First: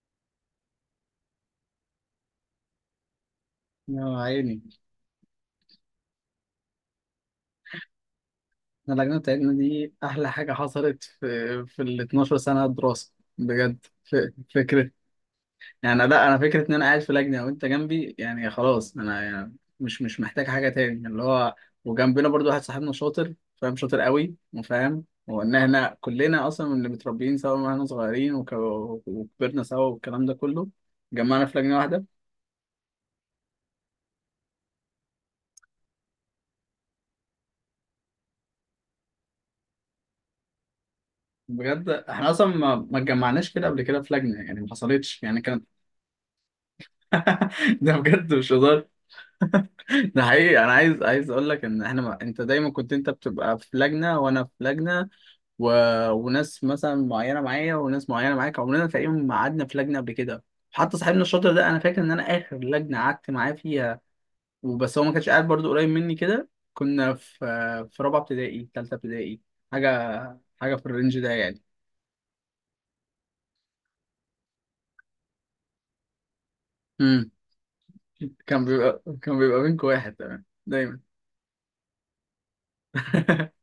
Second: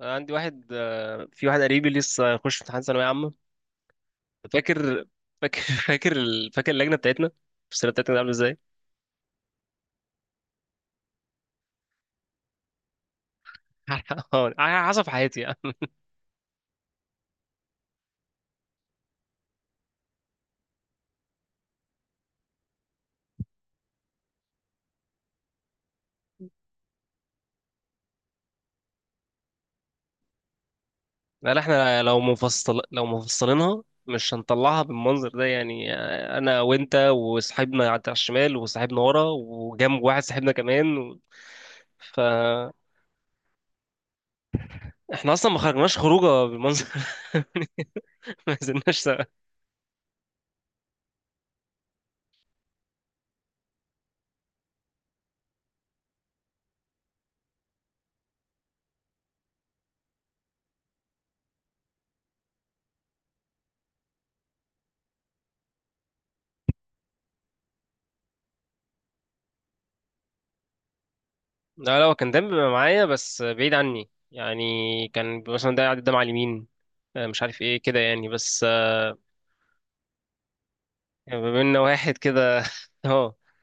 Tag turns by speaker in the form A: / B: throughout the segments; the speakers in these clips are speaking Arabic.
A: عندي واحد، في واحد قريبي لسه هيخش امتحان ثانوية عامة.
B: يا عيني.
A: فاكر فاكر فاكر اللجنة بتاعتنا. السنة بتاعتنا كانت عاملة ازاي؟
B: انا اللجنه بتاعتنا دي احلى حاجه حصلت في ال 12 سنه دراسه بجد
A: على
B: فكره.
A: حسب حياتي يعني.
B: يعني لا، انا فكره ان انا قاعد في لجنه وانت جنبي، يعني خلاص انا يعني مش محتاج حاجه تاني اللي هو. وجنبنا برضو واحد صاحبنا شاطر، فاهم، شاطر قوي وفاهم، وان احنا كلنا اصلا من اللي متربيين سوا من واحنا صغيرين وكبرنا سوا والكلام ده كله، جمعنا في
A: قال
B: لجنه
A: احنا
B: واحده.
A: لو مفصلينها مش هنطلعها بالمنظر ده، يعني انا وانت وصاحبنا على الشمال، وصاحبنا ورا، وجنب واحد صاحبنا كمان، و.
B: بجد احنا اصلا
A: فاحنا
B: ما اتجمعناش كده قبل كده في لجنه، يعني ما حصلتش يعني
A: اصلا ما
B: كانت.
A: خرجناش خروجه بالمنظر.
B: ده بجد مش
A: ما
B: هزار.
A: نزلناش.
B: ده حقيقي، انا عايز اقول لك ان احنا ما... انت دايما كنت انت بتبقى في لجنه وانا في لجنه، و... وناس مثلا معينه معايا وناس معينه معاك، عمرنا تقريبا ما قعدنا في لجنه قبل كده. حتى صاحبنا الشاطر ده، انا فاكر ان انا اخر لجنه قعدت معاه فيها وبس، هو ما كانش قاعد برضو قريب مني كده، كنا في في رابعه ابتدائي، ثالثه ابتدائي، حاجه، حاجه في الرينج ده يعني.
A: لا، لا، هو كان دايما بيبقى معايا بس بعيد عني يعني. كان مثلا ده قاعد قدام على اليمين.
B: امم.
A: مش عارف ايه كده يعني،
B: كان
A: بس
B: بيبقى كان بيبقى منكم واحد تمام دايما.
A: بما ان واحد كده، اه،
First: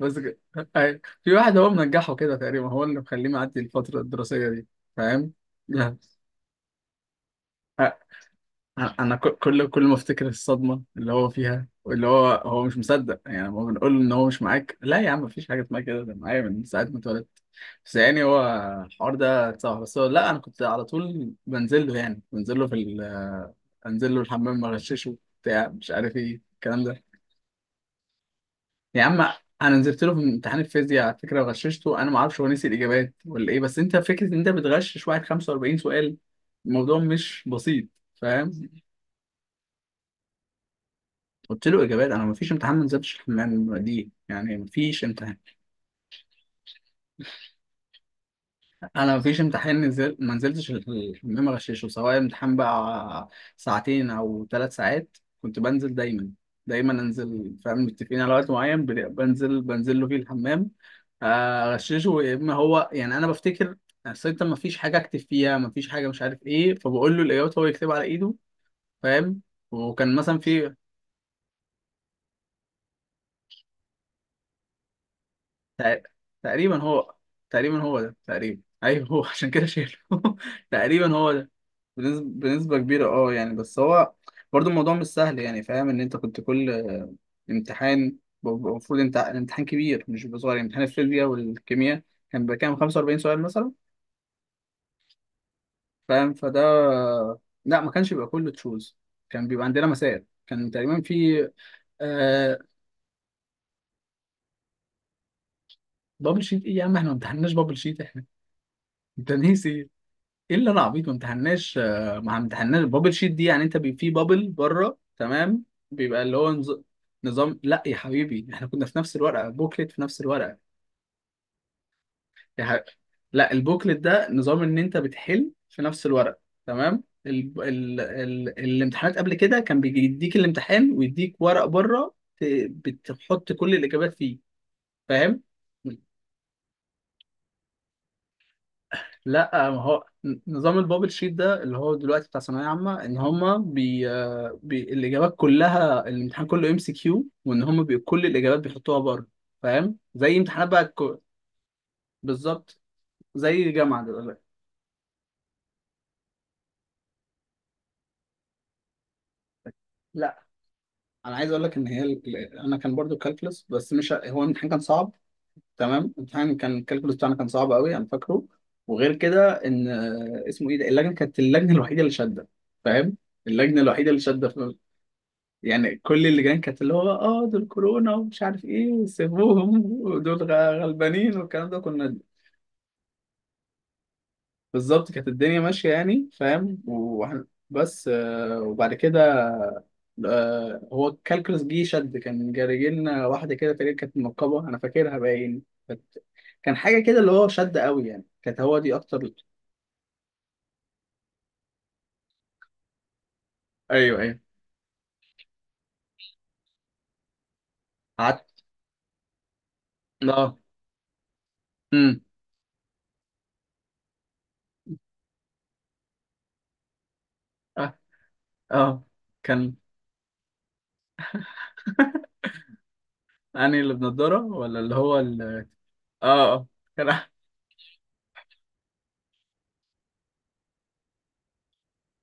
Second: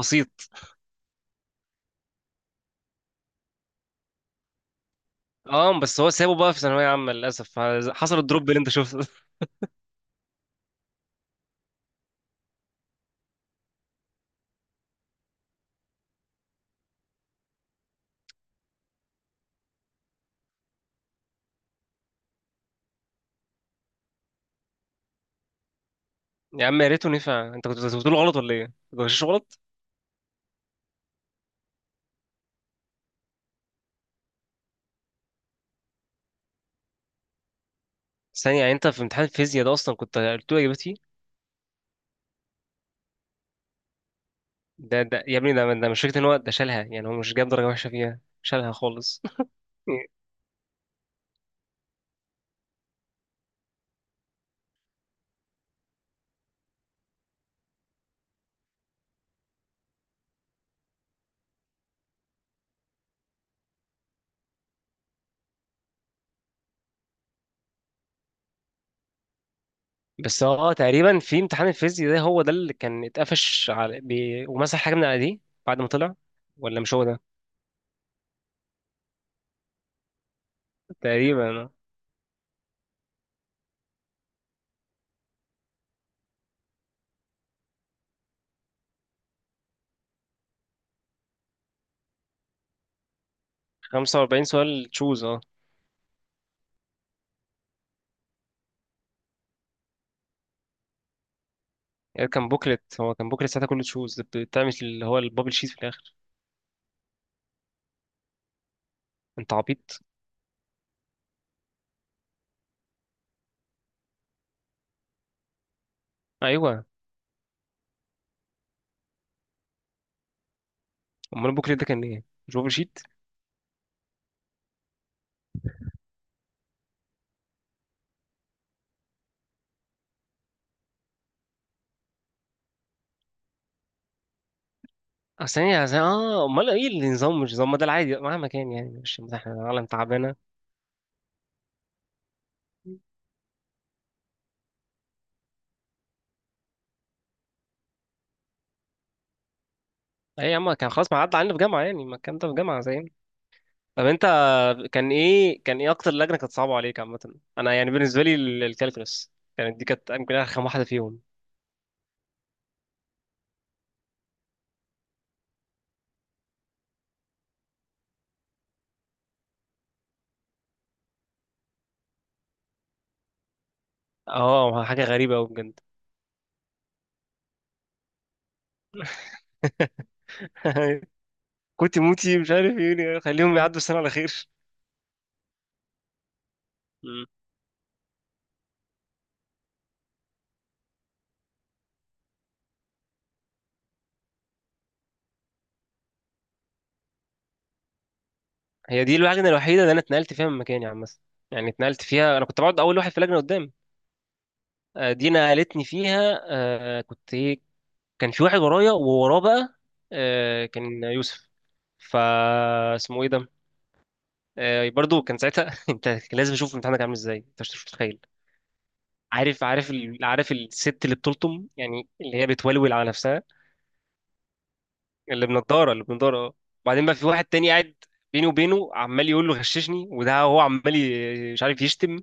B: بس ك- أي. في واحد هو منجحه كده تقريبا، هو اللي مخليه معدي الفترة الدراسية دي. فاهم؟
A: اه،
B: لا.
A: بس هو سابه بقى في ثانوية عامة للأسف.
B: أ-
A: حصل الدروب اللي انت شفته.
B: أنا كل ما أفتكر الصدمة اللي هو فيها، واللي هو هو مش مصدق، يعني هو بنقول له إن هو مش معاك، لا يا عم مفيش حاجة اسمها كده، ده معايا من ساعة ما اتولدت. بس يعني هو الحوار ده صعب، بس هو لا، أنا كنت على طول بنزل له، يعني بنزل له في ال... أنزل له الحمام أغششه بتاع مش عارف إيه
A: يا عم،
B: الكلام
A: يا
B: ده.
A: ريته نفع. انت كنت بتقول غلط ولا ايه؟ كنت
B: يا عم
A: مش غلط؟
B: انا نزلت له في امتحان الفيزياء على فكره وغششته، انا ما اعرفش هو نسي الاجابات ولا ايه، بس انت فكره ان انت بتغشش واحد 45 سؤال، الموضوع مش بسيط. فاهم؟
A: ثانية، يعني انت في امتحان الفيزياء ده اصلا كنت قلت له اجابتي؟
B: قلت له اجابات، انا ما فيش امتحان ما نزلتش الحمام دي، يعني ما
A: ده
B: فيش.
A: ده يا ابني، ده مش فكرة ان هو ده شالها، يعني هو مش جاب درجة وحشة فيها، شالها
B: انا
A: خالص.
B: مفيش امتحان نزل ما نزلتش الحمام اغششه، سواء امتحان بقى ساعتين او 3 ساعات، كنت بنزل دايما. دايما انزل، فاهم، متفقين على وقت معين، بنزل، بنزل له فيه الحمام، اغششه يا اما هو، يعني انا بفتكر. اصل انت مفيش حاجه اكتب فيها، مفيش حاجه مش عارف ايه، فبقول له الاجابات هو يكتبها على ايده. فاهم؟ وكان مثلا
A: بس هو
B: في.
A: تقريبا في امتحان الفيزياء ده هو ده اللي كان اتقفش ومسح حاجة من على دي بعد ما
B: تق-
A: طلع. ولا
B: تقريبا
A: مش هو
B: هو،
A: ده؟
B: تقريبا هو ده، تقريبا ايوه هو. عشان كده شايله. تقريبا هو ده.
A: تقريبا
B: بنسبة، بنسبة كبيرة، اه يعني، بس هو برضو الموضوع مش سهل يعني. فاهم ان انت كنت كل امتحان، المفروض انت الامتحان كبير مش بيبقى صغير، يعني امتحان الفيزياء والكيمياء كان بيبقى كام 45 سؤال مثلا.
A: 45 سؤال تشوز، اه.
B: فاهم؟ فده. لا ما كانش بيبقى كله تشوز، كان بيبقى عندنا مسائل، كان تقريبا في
A: يعني كان
B: آه.
A: بوكلت، هو كان بوكلت ساعتها كله تشوز، بتعمل اللي هو البابل شيت في الاخر.
B: بابل شيت ايه يا عم؟ احنا ما امتحناش بابل شيت احنا، انت
A: انت
B: ناسي.
A: عبيط؟
B: ايه اللي انا عبيط؟ ما امتحناش ما امتحناش البابل شيت دي، يعني انت بي في بابل بره تمام، بيبقى اللي هو نظ...
A: ايوه،
B: نظام. لا يا حبيبي، احنا كنا في نفس الورقه بوكلت، في نفس الورقه.
A: امال البوكلت ده كان ايه، مش
B: يا
A: بابل
B: حبيبي،
A: شيت؟
B: لا البوكلت ده نظام ان انت بتحل في نفس الورقه، تمام. ال... ال... ال... الامتحانات قبل كده كان بيديك الامتحان ويديك ورق بره، ت... بتحط كل الاجابات فيه. فاهم؟
A: اصل هي اه، امال ايه النظام؟ مش نظام، ما ده العادي مهما كان، يعني مش احنا
B: لا ما
A: عالم
B: هو
A: تعبانه.
B: نظام البابل شيت ده اللي هو دلوقتي بتاع ثانويه عامه، ان هما بي... بي... الاجابات كلها الامتحان كله ام سي كيو، وان هما بي... كل الاجابات بيحطوها بره. فاهم؟ زي
A: اي يا
B: امتحانات
A: عم،
B: بقى
A: كان خلاص
B: الكو...
A: ما عدى علينا في جامعه، يعني ما الكلام ده في
B: بالظبط،
A: جامعه زي.
B: زي الجامعه
A: طب انت،
B: دلوقتي.
A: كان ايه اكتر لجنه كانت صعبه عليك عامه؟ انا يعني بالنسبه لي الكالكولس، كانت دي كانت يمكن
B: لا،
A: ارخم واحده فيهم.
B: انا عايز اقول لك ان هي ال... انا كان برضو كالكلس، بس مش هو الامتحان كان صعب، تمام. الامتحان كان الكالكلس بتاعنا كان صعب قوي انا فاكره. وغير كده ان اسمه ايه ده، اللجنه كانت اللجنه الوحيده اللي شاده، فاهم؟ اللجنه الوحيده اللي شاده.
A: اه، حاجه غريبه قوي بجد.
B: يعني كل اللي جايين كانت اللي هو اه دول كورونا ومش عارف ايه وسيبوهم ودول غلبانين والكلام ده،
A: كنت
B: كنا.
A: موتي، مش عارف ايه، يعني خليهم يعدوا السنه على خير.
B: بالظبط كانت الدنيا ماشية يعني، فاهم،
A: مم.
B: وإحنا. بس وبعد كده هو الكالكولس جه شد، كان جاري لنا واحدة كده تقريبا، كانت منقبة، أنا فاكرها باين، كانت كان حاجة كده اللي هو شد قوي يعني، كانت هو دي
A: هي دي
B: أكتر.
A: اللجنه الوحيده اللي انا اتنقلت فيها من مكاني عامه. يعني اتنقلت فيها، انا كنت بقعد اول واحد في اللجنه قدام.
B: أيوه أيوه،
A: دي نقلتني فيها، كنت ايه. كان في
B: قعدت.
A: واحد ورايا، ووراه بقى
B: اه،
A: كان يوسف. فا
B: امم،
A: اسمه ايه ده. برضو كان ساعتها، انت، كان لازم اشوف امتحانك عامل ازاي، انت مش
B: اه
A: متخيل.
B: اه،
A: عارف
B: كان.
A: عارف ال... عارف الست اللي بتلطم، يعني اللي هي بتولول على نفسها.
B: أنهي؟ اللي بنضارة ولا اللي هو ال؟
A: اللي بنضاره
B: اه
A: اه.
B: اه،
A: وبعدين
B: كان.
A: بقى في واحد تاني قاعد بيني وبينه عمال يقول له غششني، وده هو عمال مش عارف يشتم.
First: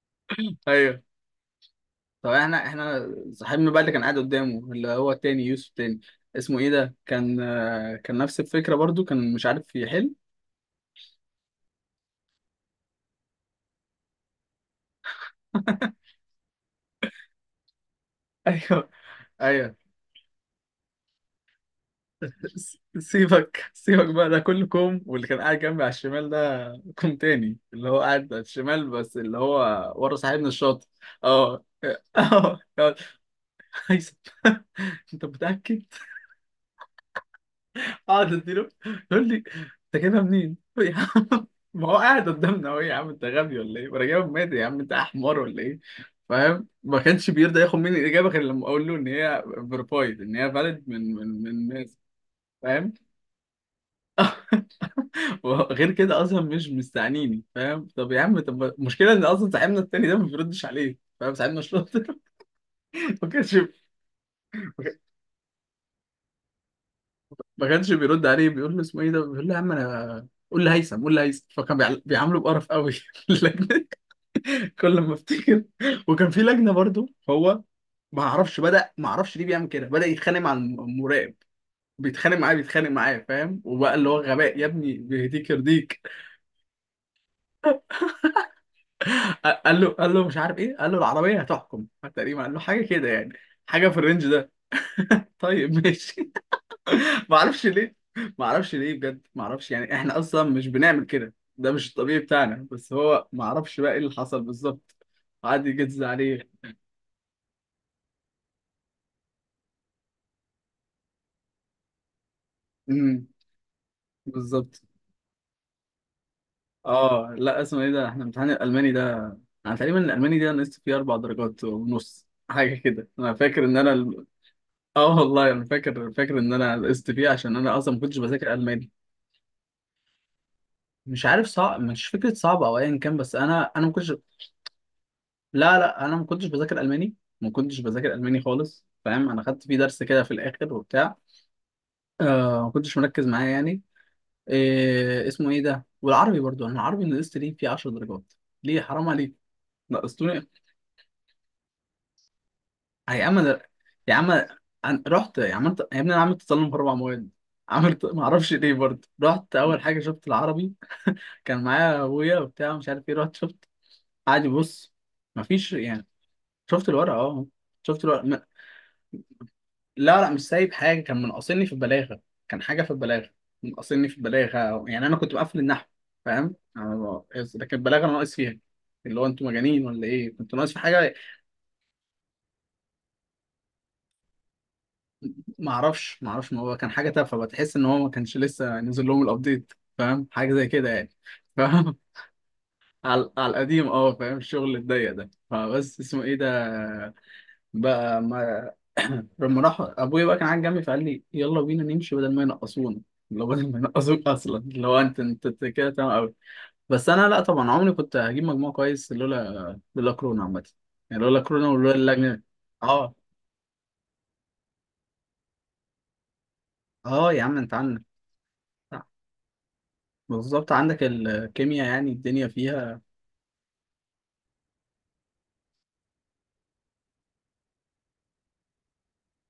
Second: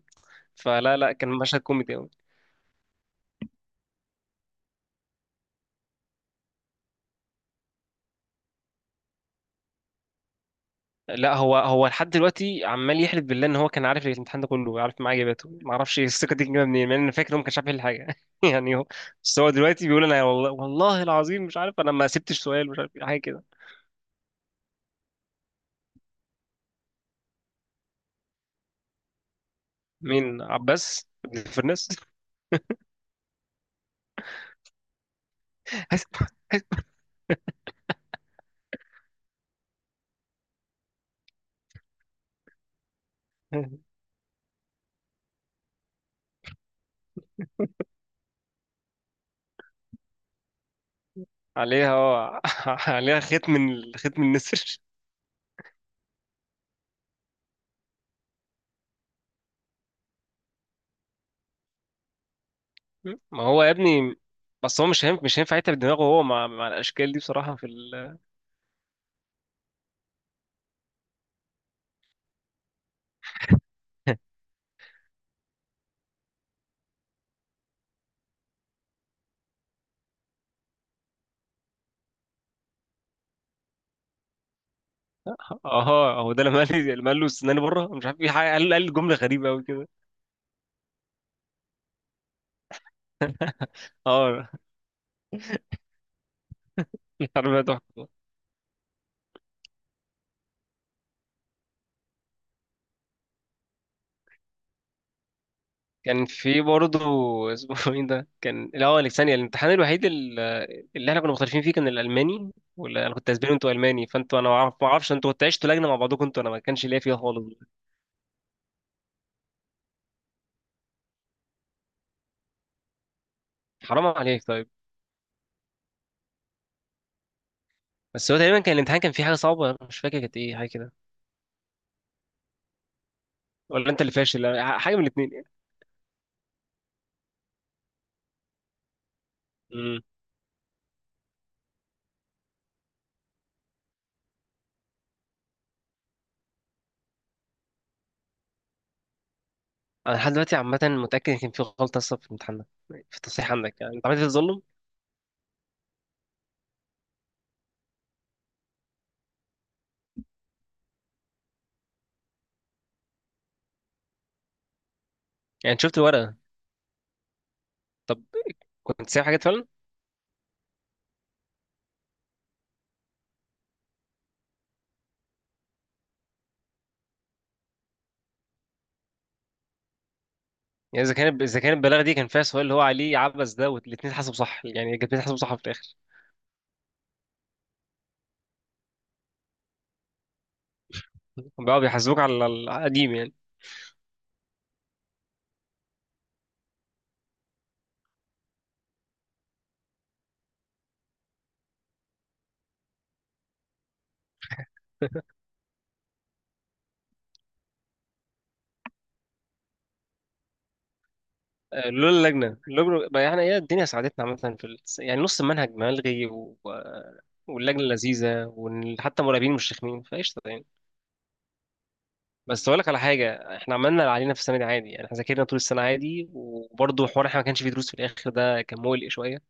A: فلا،
B: ايوه،
A: لا، كان مشهد كوميدي قوي.
B: طب احنا، احنا صاحبنا بقى اللي كان قاعد قدامه اللي هو التاني، يوسف تاني، اسمه ايه ده، كان كان نفس الفكره برضو، كان مش عارف يحل.
A: لا، هو لحد دلوقتي عمال يحلف بالله ان هو كان عارف الامتحان ده كله، عارف معاه اجاباته، ما اعرفش. إيه الثقه دي جايه منين؟ لان انا فاكر إن هو ما كانش عارف يحل حاجه. يعني هو،
B: ايوه
A: بس هو
B: ايوه،
A: دلوقتي بيقول انا والله، والله العظيم مش عارف، انا ما سبتش سؤال، مش عارف إيه، حاجه كده.
B: سيبك، سيبك بقى، ده كله كوم، واللي كان قاعد جنبي على الشمال ده كوم تاني. اللي هو قاعد على الشمال بس اللي هو ورا
A: مين؟
B: صاحبنا الشاطر.
A: عباس ابن
B: اه
A: الفرنس؟
B: اه، يقعد، هيثم. انت متاكد؟
A: هسمع. هسمع.
B: اقعد اديله، يقول لي انت جايبها منين؟ قلت له يا عم ما هو قاعد قدامنا اهو، يا عم انت غبي ولا ايه؟ وانا جايبها مادي، يا عم انت احمر ولا ايه؟ فاهم؟ ما كانش بيرضى ياخد مني الاجابه غير لما اقول له ان هي فيرفايد، ان هي فاليد من
A: عليها
B: ناس.
A: اه
B: فاهم؟
A: عليها خيط، من النسر.
B: وغير كده اصلا مش مستعنيني، فاهم؟ طب يا عم، طب المشكله ان اصلا صاحبنا التاني ده ما بيردش عليه، فاهم؟ صاحبنا شاطر. ما
A: ما
B: كانش
A: هو يا ابني، بس هو مش هينفع يتعب دماغه هو مع الاشكال دي بصراحه
B: ما كانش بيرد عليه، بيقول له اسمه ايه ده؟ بيقول له يا عم انا قول لي هيثم، قول لي هيثم، فكان بيعامله بقرف قوي. كل ما افتكر. وكان في لجنه برضو هو، ما اعرفش بدا، ما اعرفش ليه بيعمل كده، بدا يتخانق مع المراقب، بيتخانق معاه، بيتخانق معاه، فاهم، وبقى اللي هو غباء يا ابني بيهديك يرضيك.
A: اه، هو ده، لما قال لي، لما قال له استناني بره، مش عارف ايه قال جمله غريبه قوي
B: قال له،
A: كده.
B: قال له مش عارف ايه، قال له العربيه هتحكم، تقريبا قال له حاجه كده يعني، حاجه في الرينج
A: اه.
B: ده. طيب ماشي. ما
A: الحرب
B: اعرفش
A: ده
B: ليه،
A: تحفة.
B: ما اعرفش ليه بجد، ما اعرفش، يعني احنا اصلا مش بنعمل كده، ده مش الطبيعي بتاعنا، بس هو ما اعرفش بقى ايه اللي حصل بالظبط، قعد يجز
A: كان
B: عليه.
A: في برضه، اسمه ايه ده، كان، لا هو ثانية، الامتحان الوحيد اللي احنا كنا مختلفين فيه كان الالماني، ولا انا
B: امم.
A: كنت اسباني وانتوا الماني، فانتوا انا
B: بالظبط.
A: ما اعرفش انتوا كنتوا عشتوا لجنه مع بعضكم انتوا، انا ما كانش ليا فيها
B: اه
A: خالص.
B: لا، اسمه ايه ده، احنا امتحان الالماني ده، انا تقريبا الالماني ده نقصت فيه 4.5 درجات حاجه كده، انا فاكر ان انا
A: حرام
B: ال.
A: عليك طيب.
B: اه والله انا فاكر، فاكر ان انا نقصت فيه عشان انا اصلا ما كنتش
A: بس هو
B: بذاكر
A: تقريبا كان
B: الماني.
A: الامتحان كان فيه حاجه صعبه، أنا مش فاكر كانت ايه، حاجه كده.
B: مش عارف، صعب مش فكره، صعب او ايا كان، بس انا
A: ولا
B: ما
A: انت اللي
B: كنتش.
A: فاشل؟ حاجه من الاثنين يعني.
B: لا لا، انا ما كنتش بذاكر الماني، ما كنتش بذاكر الماني خالص، فاهم، انا خدت فيه
A: امم.
B: درس كده في الاخر وبتاع آه، ما كنتش مركز معاه يعني. إيه اسمه ايه ده، والعربي برضو، انا العربي نقصت ليه فيه 10 درجات. ليه؟ حرام عليك،
A: انا لحد
B: نقصتوني.
A: دلوقتي عامه متاكد ان كان في غلطه اصلا في الامتحان ده، في
B: يا عم
A: التصحيح
B: انا،
A: عندك، يعني انت
B: يا
A: عملت
B: عم
A: تظلم.
B: أنا رحت يا عم انت، يا ابني انا عملت تسلم في 4 مواد، عملت. ما اعرفش ليه برضه، رحت اول حاجه شفت العربي، كان معايا ابويا وبتاع مش عارف ايه، رحت شفت، قعد يبص، ما
A: يعني
B: فيش
A: أنت شفت
B: يعني.
A: الورقه؟
B: شفت الورقه، اه شفت الورقه
A: طب
B: ما...
A: كنت سايب حاجات؟
B: لا لا مش سايب حاجه، كان منقصني في البلاغه، كان حاجه في البلاغه، منقصني في البلاغه، يعني انا كنت مقفل النحو، فاهم، لكن البلاغه أنا ناقص فيها، اللي هو انتوا مجانين ولا ايه؟ كنت ناقص في
A: يعني
B: حاجه؟
A: اذا كان البلاغه دي كان فيها سؤال اللي هو عليه عبس ده، والاثنين اتحسبوا صح، يعني الاثنين اتحسبوا صح في
B: ما
A: الاخر؟
B: اعرفش، ما اعرفش، ما هو كان حاجه تافهه، بتحس ان هو ما كانش لسه نزل لهم الابديت، فاهم، حاجه زي كده يعني،
A: هم بقوا
B: فاهم.
A: بيحاسبوك على القديم
B: على،
A: يعني.
B: على القديم، اه فاهم، الشغل الضيق ده، فبس اسمه ايه ده، بقى ما. لما راح ابويا بقى، كان قاعد جنبي فقال لي يلا بينا نمشي بدل ما ينقصونا، لو بدل ما ينقصوك اصلا لو انت، انت أنت كده تمام قوي. بس انا لا، طبعا عمري كنت هجيب مجموع كويس لولا، لولا كورونا عامه، يعني لولا كورونا ولولا
A: لولا
B: اللجنه.
A: اللجنه
B: اه،
A: بقى. يعني ايه، الدنيا ساعدتنا عامه يعني نص المنهج ملغي، و.
B: اه. يا عم انت
A: واللجنه
B: عنك،
A: لذيذه، وحتى المراقبين مش رخمين، فقشطه يعني.
B: بالظبط عندك الكيمياء، يعني الدنيا
A: بس اقول لك على
B: فيها.
A: حاجه، احنا عملنا اللي علينا في السنه دي عادي، يعني احنا ذاكرنا طول السنه عادي، وبرضه حوار احنا ما كانش فيه دروس في الاخر، ده كان مقلق شويه،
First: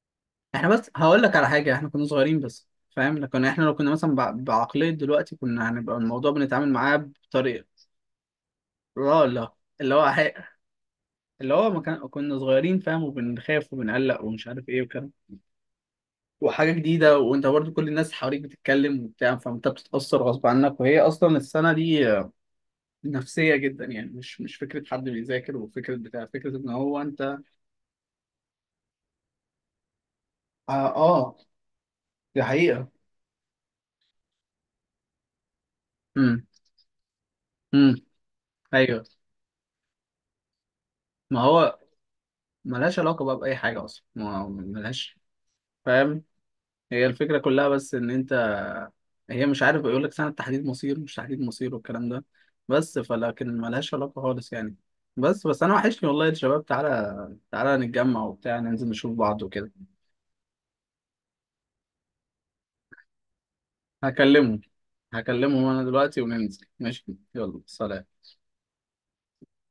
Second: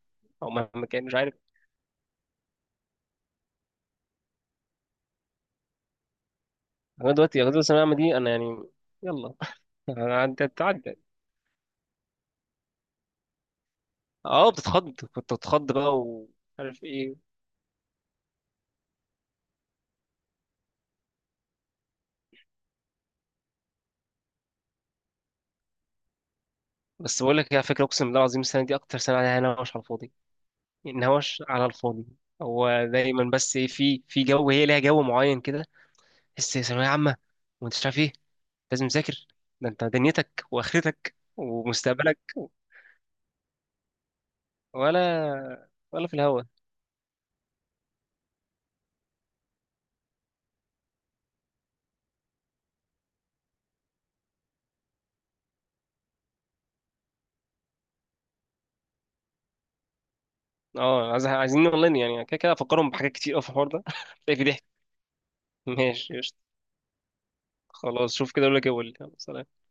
A: او
B: احنا
A: مهما
B: بس
A: كان، مش
B: هقول
A: عارف.
B: لك على حاجه، احنا كنا صغيرين بس، فاهم، لكن احنا لو كنا مثلا بعقليه دلوقتي كنا هنبقى الموضوع بنتعامل معاه
A: انا دلوقتي
B: بطريقه.
A: الثانويه العامه دي، انا يعني،
B: لا
A: يلا.
B: لا، اللي هو حق.
A: هتعدي.
B: اللي هو ما كان كنا صغيرين، فاهم، وبنخاف وبنقلق ومش
A: اه،
B: عارف ايه
A: بتتخض.
B: وكده،
A: كنت بتخض بقى، ومش
B: وحاجه
A: عارف
B: جديده،
A: ايه.
B: وانت برضو كل الناس حواليك بتتكلم وبتاع، فانت بتتاثر غصب عنك. وهي اصلا السنه دي نفسيه جدا يعني، مش فكره حد بيذاكر وفكره بتاع، فكره ان هو
A: بس
B: انت.
A: بقول لك ايه، على فكره اقسم بالله العظيم السنه دي اكتر سنه عليها نوش على الفاضي.
B: اه، آه.
A: نوش على الفاضي.
B: دي
A: هو
B: حقيقه.
A: دايما، بس ايه، في جو، هي ليها جو معين كده.
B: امم.
A: تحس ثانويه عامه، وانت مش
B: امم.
A: عارف ايه. لازم
B: ايوه.
A: تذاكر. ده انت دنيتك واخرتك
B: ما هو
A: ومستقبلك.
B: ملهاش علاقة بقى بأي حاجة أصلا، ما ملهاش.
A: ولا في
B: فاهم؟
A: الهوا.
B: هي الفكرة كلها بس إن أنت، هي مش عارف، بيقول لك سنة تحديد مصير، مش تحديد مصير والكلام ده، بس فلكن ملهاش علاقة خالص يعني. بس أنا وحشني والله الشباب، تعالى تعالى نتجمع وبتاع ننزل نشوف بعض وكده.
A: اه، عايزين اونلاين، يعني كده كده افكرهم بحاجات كتير قوي في الحوار ده، تلاقي في
B: هكلمهم
A: ضحك.
B: هكلمهم أنا
A: ماشي
B: دلوقتي
A: قشطة.
B: وننزل، ماشي. يلا
A: خلاص
B: سلام.
A: شوف كده، اقول لك ايه وقول لي. يلا، سلام.